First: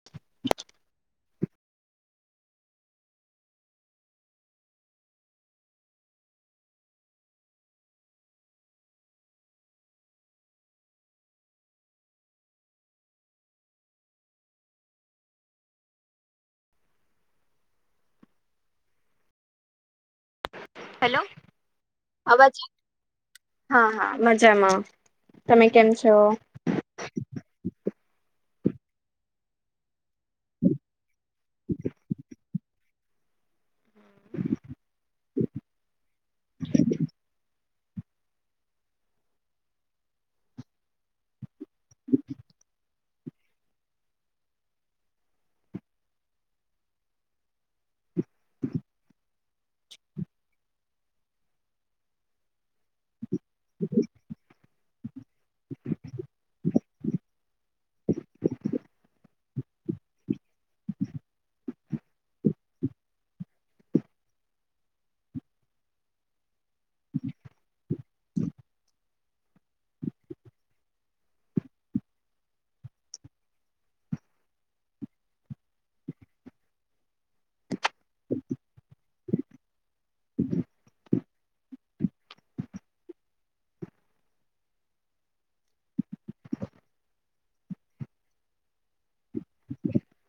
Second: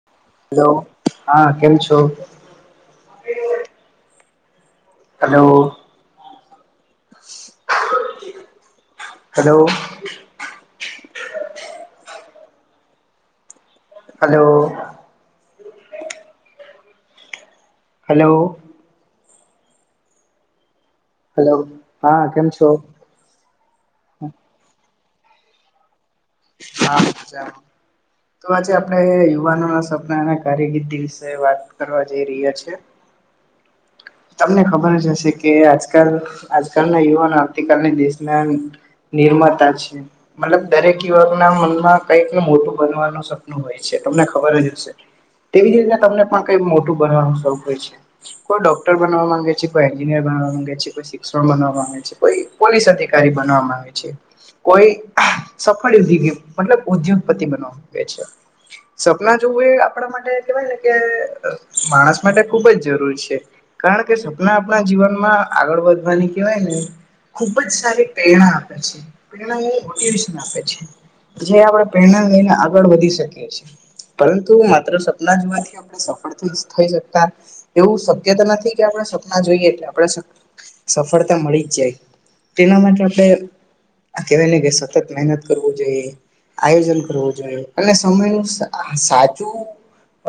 [inaudible] Hello હા કેમ છો? Hello. Hello. Hello. Hello. Hello, hello હા કેમ અવાજ છો હા હા મજામાં, તમે કેમ છો? હા મજામાં. તો આજે આપણે યુવાનોના સપના અને કારગિર્દી વિશે વાત કરવા જઈ રહ્યા છીએ. તમને ખબર જ હશે કે આજકાલ આજકાલના યુવાનો આવતીકાલના દેશના નિર્માતા છે. મતલબ દરેક યુવક ના મનમાં કઈકને મોટું બનવાનું સપનું હોય છે તમને ખબર જ હશે. તેવી જ રીતના તમને પણ કઈ મોટું બનવાનું શોખ હોય છે કોઈ ડોક્ટર માંગે છે કોઈ એન્જિનિયર બનવા માંગે છે કોઈ શિક્ષણ બનવા માંગે છે કોઈ પોલીસ અધિકારી બનવા માંગે છે કોઈ સફળ [unintelligible] મતલબ ઉદ્યોગપતિ બનવા માંગે છે. સપના જોવું એ આપણા માટે કેવાય ને કે માણસ માટે ખુબ જ જરૂરી છે. કારણ કે સપના આપણા જીવન માં આગળ વધવાની કેહેવાય ને ખુબ જ સારી પ્રેરણા આપે છે પ્રેરણા એ મોટીવેશન આપે છે. જે આપણે પ્રેરણા લઈને આગળ વધી શકીએ છીએ. પરંતુ માત્ર સપના જોવાથી આપણે સફળ થઈ શકતા એવું શક્ય તો નથી કે આપણે સપના જોઈએ એટલે આપણે સફળતા મળી જ જાય તેના માટે આપણે કહેવાય ને કે સતત મહેનત કરવું જોઈએ. આયોજન કરવું જોઈએ અને સમયનું સાચું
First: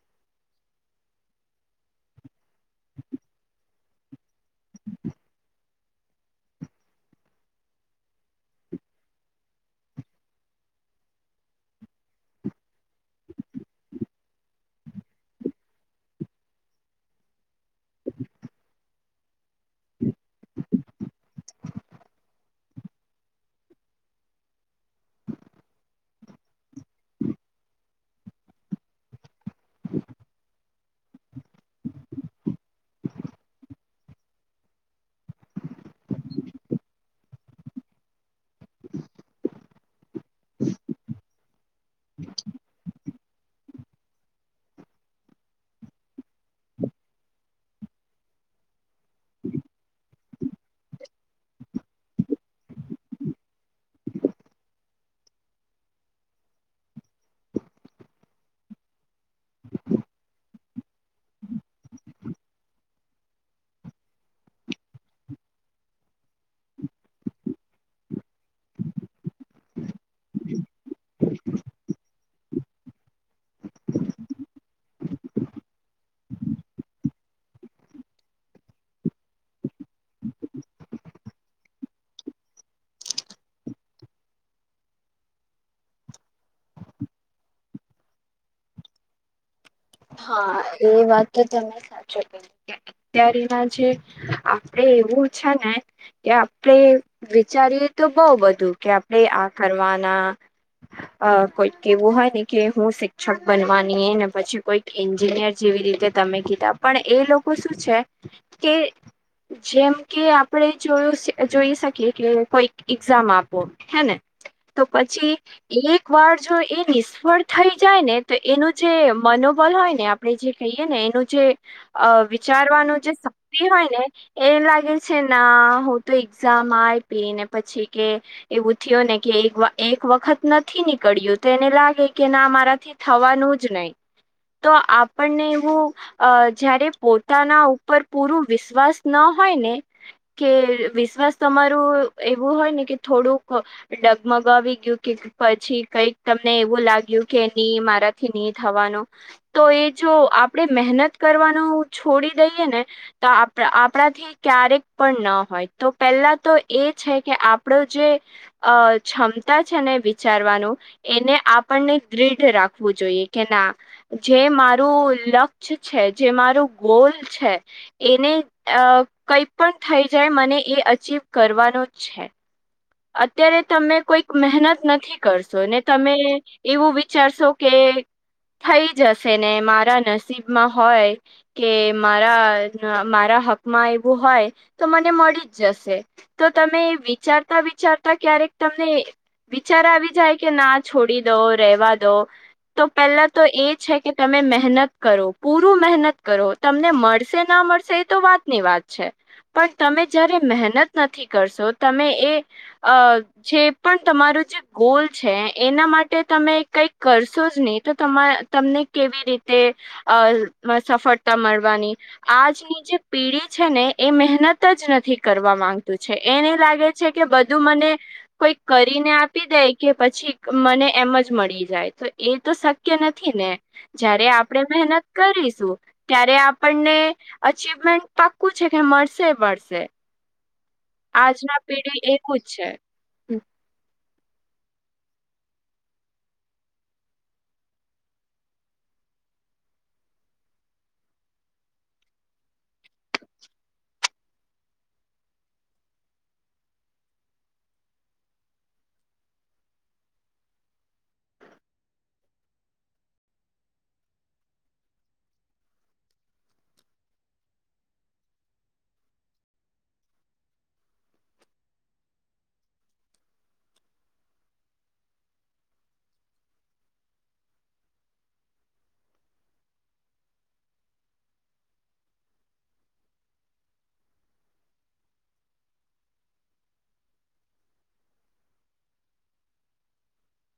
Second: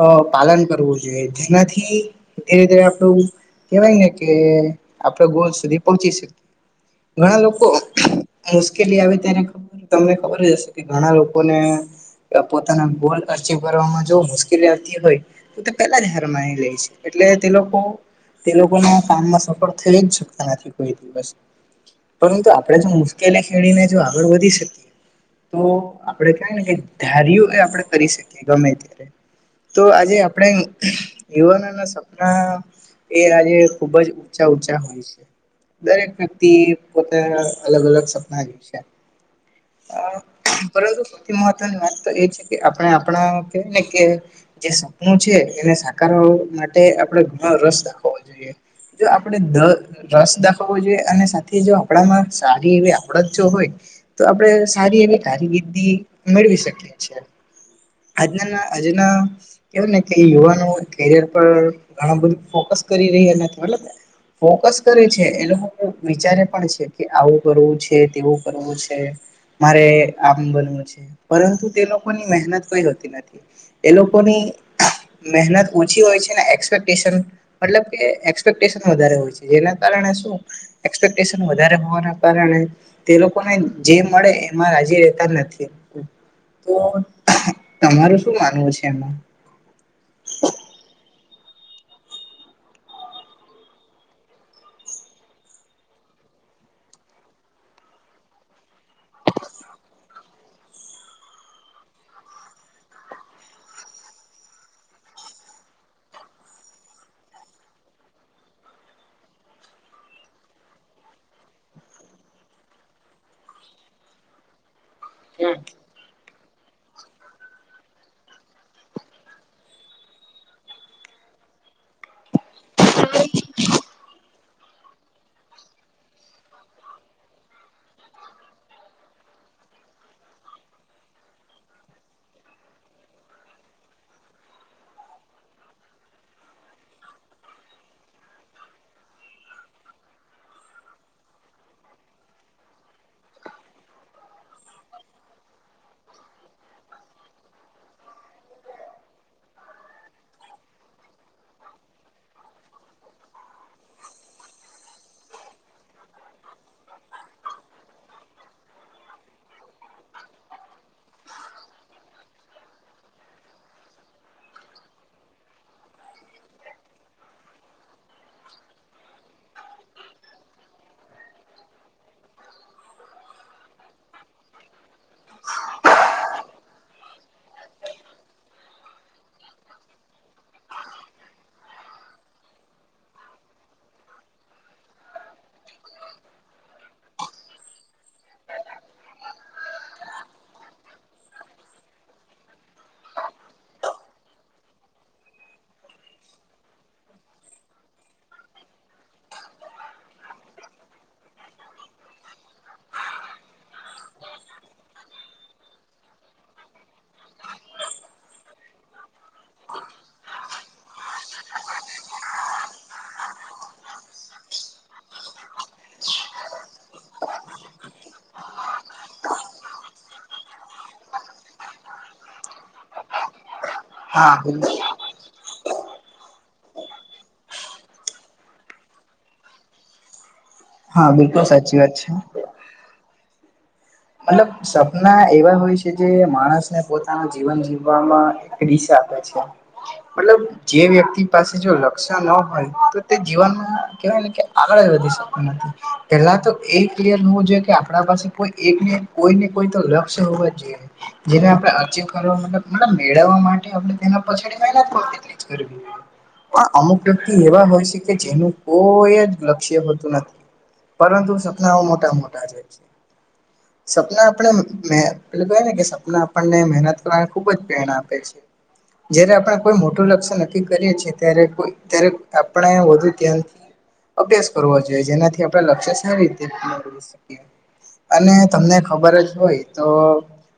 અ પાલન કરવું જોઈએ જેનાથી ધીરે ધીરે આપણું કેવાય ને કે આપડે ગોલ સુધી પોહોચી શકીએ ઘણા લોકો મુશ્કેલી આવે ત્યારે તમને ખબર જ હશે કે ઘણા લોકોને પોતાના ગોલ અર્ચીવ કરવામાં જો મુશ્કેલી આવતી હોય તે પેલા જ હાર માની લેય છે એટલે તે લોકો તે લોકોનો કામમાં સફળ થઈ જ શકતા નથી કોઈ દિવસ પરંતુ આપણે જો મુશ્કેલી ખેડીને જો આગળ વધી શકીએ તો આપડે કઈ ને કે ધાર્યું એ આપણે કરી શકીએ ગમે ત્યારે તો આજે આપણે યુવાનોના સપના એ આજે ખુબ જ ઊંચા ઊંચા હોય છે. દરેક વ્યક્તિ પોતાના અલગ અલગ સપના જે છે પરંતુ સૌથી મહત્વની વાત તો એ છે કે આપણે આપણા કેય ને કે જે સપનું છે એને સાકારવા માટે આપણે ઘણો રસ દાખવો જોઈએ. જો આપણે રસ દાખવવો જોઈએ અને સાથે જો આપણામાં સારી એવી આવડત જો હોય તો આપણે સારી એવી કારકિર્દી મેળવી શકીએ છીએ. આજનાના આજના કેવાય ને કે યુવાનો કેરિયર પર ઘણું બધું ફોકસ કરી રહી અને મતલબ ફોકસ કરે છે એ લોકો વિચારે પણ છે કે આવું કરવું છે તેવું કરવું છે. મારે આમ બનવું છે પરંતુ તે લોકોની મહેનત કઈ હોતી નથી એ લોકોની મહેનત ઓછી હોય છે ને એક્સપેક્ટેશન મતલબ કે એક્સપેક્ટેશન વધારે હોય છે જેના કારણે શું એક્સપેક્ટેશન વધારે હોવાના કારણે તે લોકોને જે મળે એમાં રાજી રહેેતા નથી. તો તમારું શું માનવું છે એમાં હા એ વાત તો તમે સાચો કીધી અત્યારે ના જે આપડે એવું છે ને કે આપણે વિચારીએ તો બહ બધું કે આપણે આ કરવાના અ કોઈક કેવું હોય ને કે હું શિક્ષક બનવાની ને પછી કોઈ એન્જિનિયર જેવી રીતે તમે કીધા પણ એ લોકો શું છે કે જેમ કે આપણેે જોયું જોઈ શકીએ કે કોઈક એક્ઝામ આપો હેને તો પછી એક વાર જો એ નિષ્ફળ થઈ જાય ને તો એનું જે મનો હોય ને આપણે જે કહીએ ને એનું જે અ વિચારવાનું જે શક્તિ હોય ને એ લાગે છે ના હું તો એક્ઝામ આયપી ને પછી કે એવું થયો ને કે એક વ એક વખત નથી નીકળ્યું તો એને લાગે કે ના મારાથી થાવાનું જ નહીં તો આપણને એવું અ જયારે પોતાના ઉપર પૂરું વિશ્વાસ ન હોય ને કે વિશ્વાસ તમારું એવું હોય ને કે થોડુંક અ ડગમગાવી ગયું કે પછી કઈક તમને એવું લાગ્યું કે ની મારાથી નઈ થવાનું તો એ જો આપડે મહેનત કરવાનું છોડી દઈએ ને તો આપ આપણાથી ક્યારેક પણ ન હોય તો પેલા તો એ છે કે આપડો જે અ છમતા છે ને વિચારવાનું એને આપણને દૃઢ રાખવું જોઈએ કે ના જે મારું લક્ષ છે જે મારું ગોલ છે એને અ કઈ પણ થઈ જાય મને એ અચીવ કરવાનો જ છે અત્યારે તમે કોઈક મહેનત નથી કરશો ને તમે એવું વિચારશો કે થઈ જશે ને મારા નસીબમાં હોય કે મારા મારા હકમાં એવું હોય તો મને મળી જ જશે તો તમે વિચારતા વિચારતા ક્યારેક તમને વિચાર આવી જાય કે ના છોડી દો રેવા દો તો પહેલા તો એ છે કે તમે મેહનત કરો પૂરું મેહનત કરો તમને મળશે ન મળશે એ તો વાત ની વાત છે પણ તમે જ્યારે મેહનત નથી કરશો તમે એ અ જે પણ તમારું જે ગોલ છે એના માટે તમે કઈક કરશો જ નહી તો તમા તમને કેવી રીતે અ સફળતા મળવાની આજની જે પીઢી છે ને એ મેહનત જ નથી કરવા માંગતું છે એને લાગે છે કે બધું મને કોઈક કરીને આપી દે કે પછી મને એમ જ મળી જાય તો એ તો સા કે નથી ને જયારે હા આપડે મેહનત કરીશું ત્યારે આપણને અચ્યુમેન્ટ પાક્કું છે કે મળશે મળશે હા બિલકુલ આજના સાચી વાત પેઢી છે. એવુજ છે મતલબ સપના એવા હોય છે જે માણસને પોતાનું જીવન જીવવામાં ત્રીસ આપે છે મતલબ જે વ્યક્તિ પાસે જો લક્ષ્ય ન હોય તો તે જીવનમાં કેવાય ન કે આગળ જ વધી શકતી નથી પેલા તો એ ક્લિયર હોવું જોઈએ કે આપ પાસે કોઈ એકને કોઈ ને કોઈ તો લક્ષ હોવા જોઈએ જેને આપણે અચીવ કરવા મતલબ મેળવવા માટે આપણે તેના પછાડી મહેનત કરવી તી એક્સપરિમેન્ટ પણ અમુક વ્યક્તિ એવા હોય છે કે જેનું કોઈ જ લક્ષ્ય હોતું નથી પરંતુ સપનાઓ મોટા મોટા છે સપના આપણે મેં પેલું કંઈએ ને કે સપના આપણને મેહનત કરવાને ખુબ જ પ્રેરણા આપે છે જયારે આપણે કોઈ મોટું લક્ષ્ય નક્કી કરીએ છીએ ત્યારે કોઈ ત્યારે આપણે વધુ ધ્યાન અભ્યાસ કરવો જોઈએ જેનાથી આપણેે લક્ષ્ય સારી રીતે મેળવી શકીએ. અને તમને ખબર જ હોય તો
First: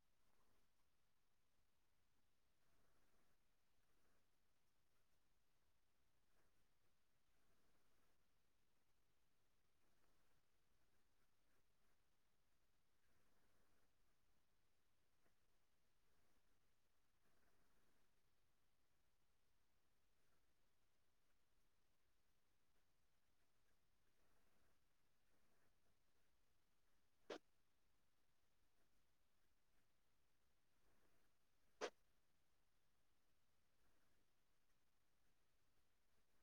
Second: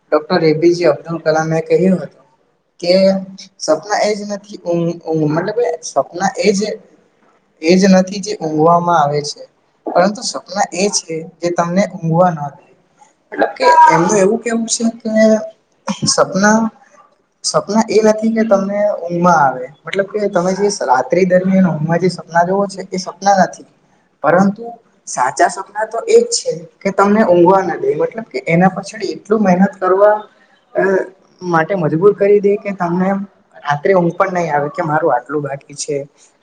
ડોક્ટર એપીજ અબ્દુલ કલામે કહ્યું હતું. કે સપના એજ નથી ઉ ઉ મતલબ કે સપના એ જે એ જ નથી જે ઊંઘવામાં આવે છે, પરંતુ સપના એ છે જે તમને સુવા ન દે. મટલબ કે એમનું એવું કેવું સે કે સપના સપના એ નથી કે તમને ઊંઘમાં આવે, મતલબ કે તમે જે સ રાત્રિ દરમિયાન ઊંઘમાં જે સપના જોવો છે એ સપના નથી, પરંતુ સાચા સપના તો એજ છે. કે તમને ઊંઘવા ના દે મતલબ કે એના પાછળ એટલું મહેનત કરવા. માટે મજબૂર કરી દે કે તમને રાત્રે હું પણ નહી આવે કે મારું આટલું બાકી છે.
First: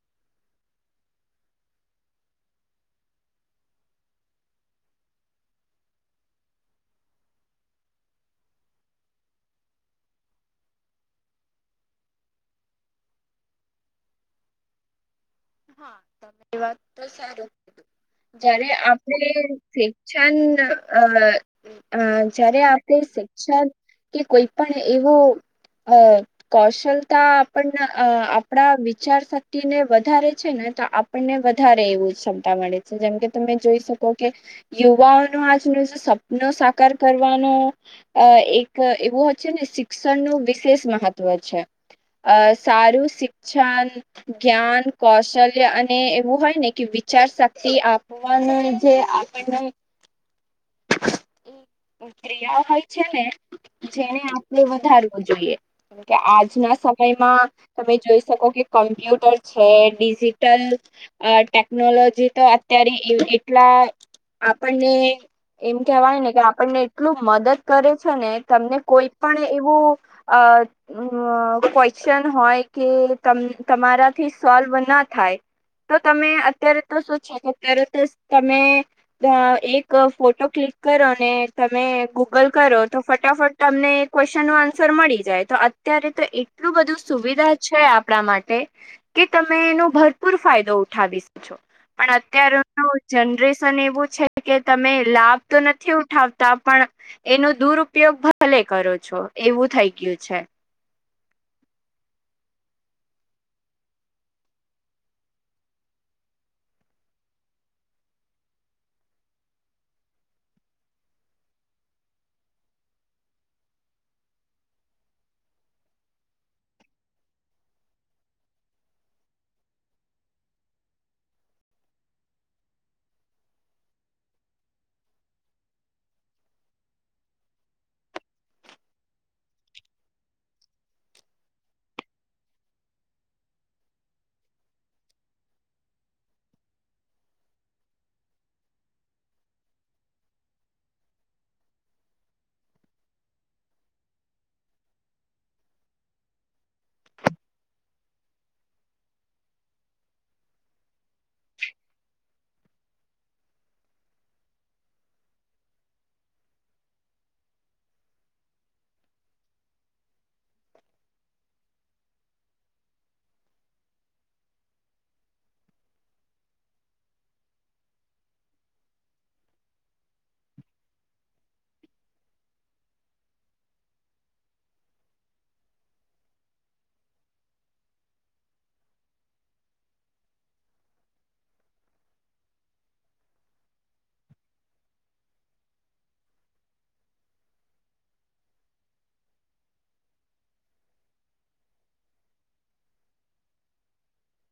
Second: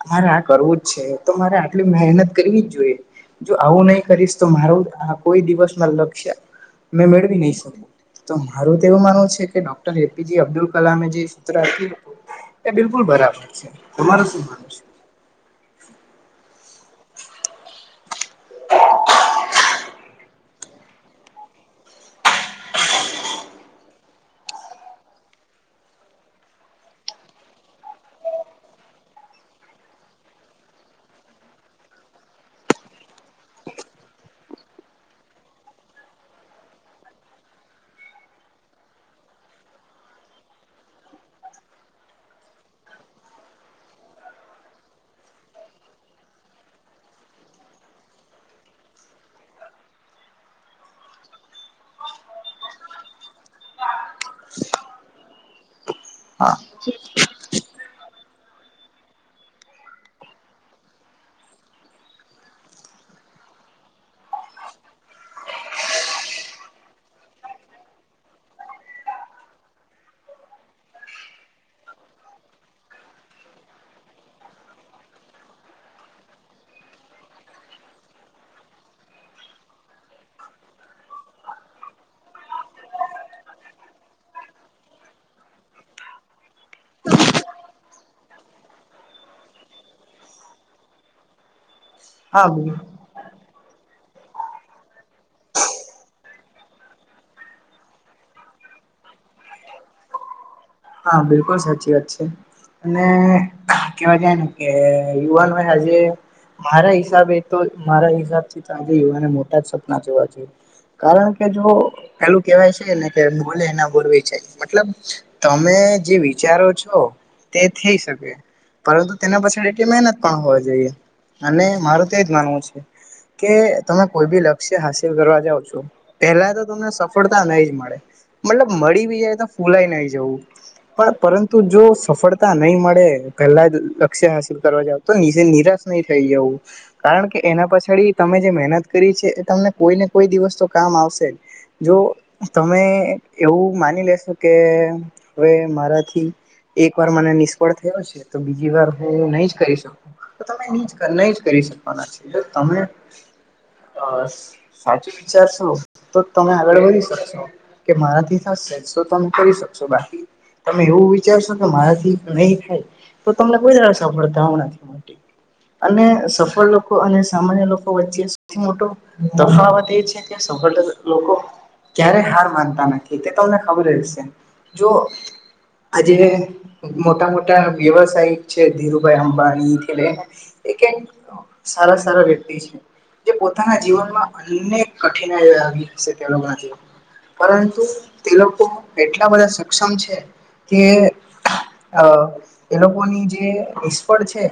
મારે આ કરવું જ છે તો મારે આટલી મહેનત કરવી જ જોઈએ. જો આવું નહી કરીશ તો મારૂ આ કોઈ દિવસ ના લક્ષ્ય મેં મેળવી નહી શકી. તો મારું તો એવું માનવું છે કે ડોક્ટર એપીજી અબ્દુલ કલામે જે શુંત્ર આપ્યું. એ બિલકુલ બરાબર છે, તમાર શું માનું છે? હા [unintelligible] જયારે આપડે શિક્ષણ અ જયારે આપણે શિક્ષણ કે કોઈ પણ એવો અ કૌશલતા આપણને આપણા વિચાર શક્તિને વધારે. છે ને તો આપણને વધારે એવું ક્ષમતા મળે છે જેમકે તમે જોઈ શકો કે. યુવાઓનો આજનો જે સપનો સાકાર કરવાનો અ એક એવું હ છે ને શિક્ષણ નું વિશેષ મહત્વ છે. અ સારું શિક્ષણ, જ્ઞાન. કૌશલ્ય અને એવું હોય ને કે વિચાર શક્તિ આપવાનું જે આપણને ત્રિયા હોય છે ને. જેને આપણે વધારવું જોઈએ, હા આજના સમયમાં તમે જોઈ શકો કે કમ્પ્યુટર છે ડિજિટલ અ ટેકનોલોજી તો અત્યારે એટલા આપણને એમ કેહેવાય ને કે આપણને એટલું મદદ કરે છે ને તમને કોઈ પણ એવું અ અ ક્વેશ્ચન હોય કે તમારાથી સોલ્વ ના થાય. તો તમે અત્યારે તો શું છે કે અત્યારે તો તમે એક ફો તો ક્લિક કરો ને તમે ગૂગલ કરો તો ફટાફટ તમને ક્વેશ્ચનનો આન્સર મળી જાય તો અત્યારે તો એટલું બધું સુવિધા છે આપણા માટે. કે તમે એનો ભરપૂર ફાયદો ઉઠાવી શ છો. પણ હા અત્યાર બોલો ન જનરેશન એવું છે કે તમે લાભ તો નથી ઉઠાવતા પણ એનો દુરુપયોગ ભલે કરો છો એવું થઈ ગયું છે. હા બિલકુલ સાચી વાત છે. અને કેવા જાય ને કે યુવાન હોય આજે મારા હિસાબે તો મારા હિસાબથી તો આજે યુવાને મોટા જ સપના જોવા જોઈએ. કારણ કે જો પેલું કેવાય છે ને કે બોલે એના બોર વેચાય જાય, મતલબ તમે જે વિચારો છો, તે થઈ શકે. પરંતુ તેના પછ એટલી મહેનત પણ હોવી જોઈએ, અને મારું તો એજ માનવું છે. કે તમે કોઈ બી લક્ષ્ય હાસિલ કરવા જાાવ છો. પેલા તો તમને સફળતા નઈ જ મળે મતલબ મળી બી જાય તો ફૂલાય નહી જવું. પણ પરંતુ જો સફળતા નહી મળે પહેલા જ લક્ષ્ય હાસિલ કરવા જાવ તો નિરાશ નહી થઈ જવું. કારણ કે એના પછાડી તમે જે મહેનત કરી છે એ તમને કોઈને કોઈ દિવસ તો કામ આવશે જ જો તમે એવું માની લેશો કે હવે મારાથી એક વાર મને નિષ્ફળ થયો છે તો બીજી વાર હું એ નહી જ કરી શકું. તો તમે ની જ નહી જ કરી શકવાના છે તમે સાચું વિચારશો તો તમે આગળ વધી શકશો. કે મારાથી થશે [unintelligible] કરી શકશો બાકી તમે એવું વિચારશો કે મારાથી નહી થાય તો તમને કોઈ દાડો સફળતાઓ નથી મળતી. અને સફળ લોકો અને સામાન્ય લોકો વચ્ચે સૌથી મોટો તફાવત એ છે કે સફળ લોકો ક્યારે હાર માનતા નથી તે તમને ખબર જ હશે જો આજે મોટા મોટા વ્યવસાયિક છે ધીરુભાઈ અંબાણીથી લઈને એ કે સારા સારા વ્યક્તિ છે. જે પોતાના જીવનમાં અનેક કઠિનાઈઓ આવી હસે તે લોકોના જીવનમાં પરંતુ તે લોકો એટલા બધા સક્ષમ છે કે એ લોકોની જે નિષ્ફળ છે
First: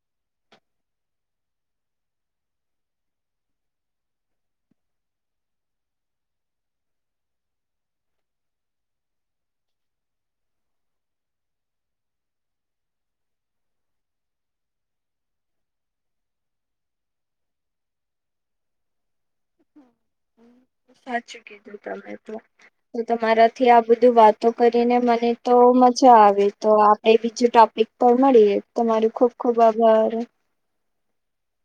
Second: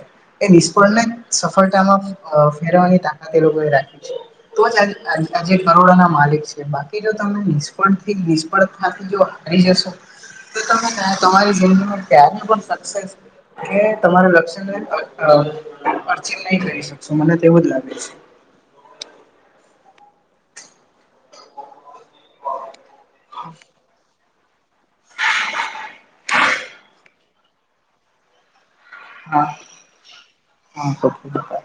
એ નિષ્ફળને સફળતામાં ફેરવાની તાકાત એ લોકોએ રાખી છે. તો જ આજ આજે કરોડોના માલિક છે બાકી જો તમને નિષ્ફળથી નિષ્ફ ળ માંથી જો ઉતરી જશો તો તમે તમારી જિંદગીમાં ક્યારે પણ સક્સેસ કે તમારા લક્ષને અ અ અર્ચીવ નહી કરી શકશો મને તો એવું જ લાગે છે સાચું કીધું તમે તો તમારાથી આ બધું વાત તો કરીને મને તો મજા આવે તો આપડે બીજું ટોપિક પણ મળીએ તમારુ ખુબ હા ખુબ આભાર હા ખૂબ ખૂબ આભાર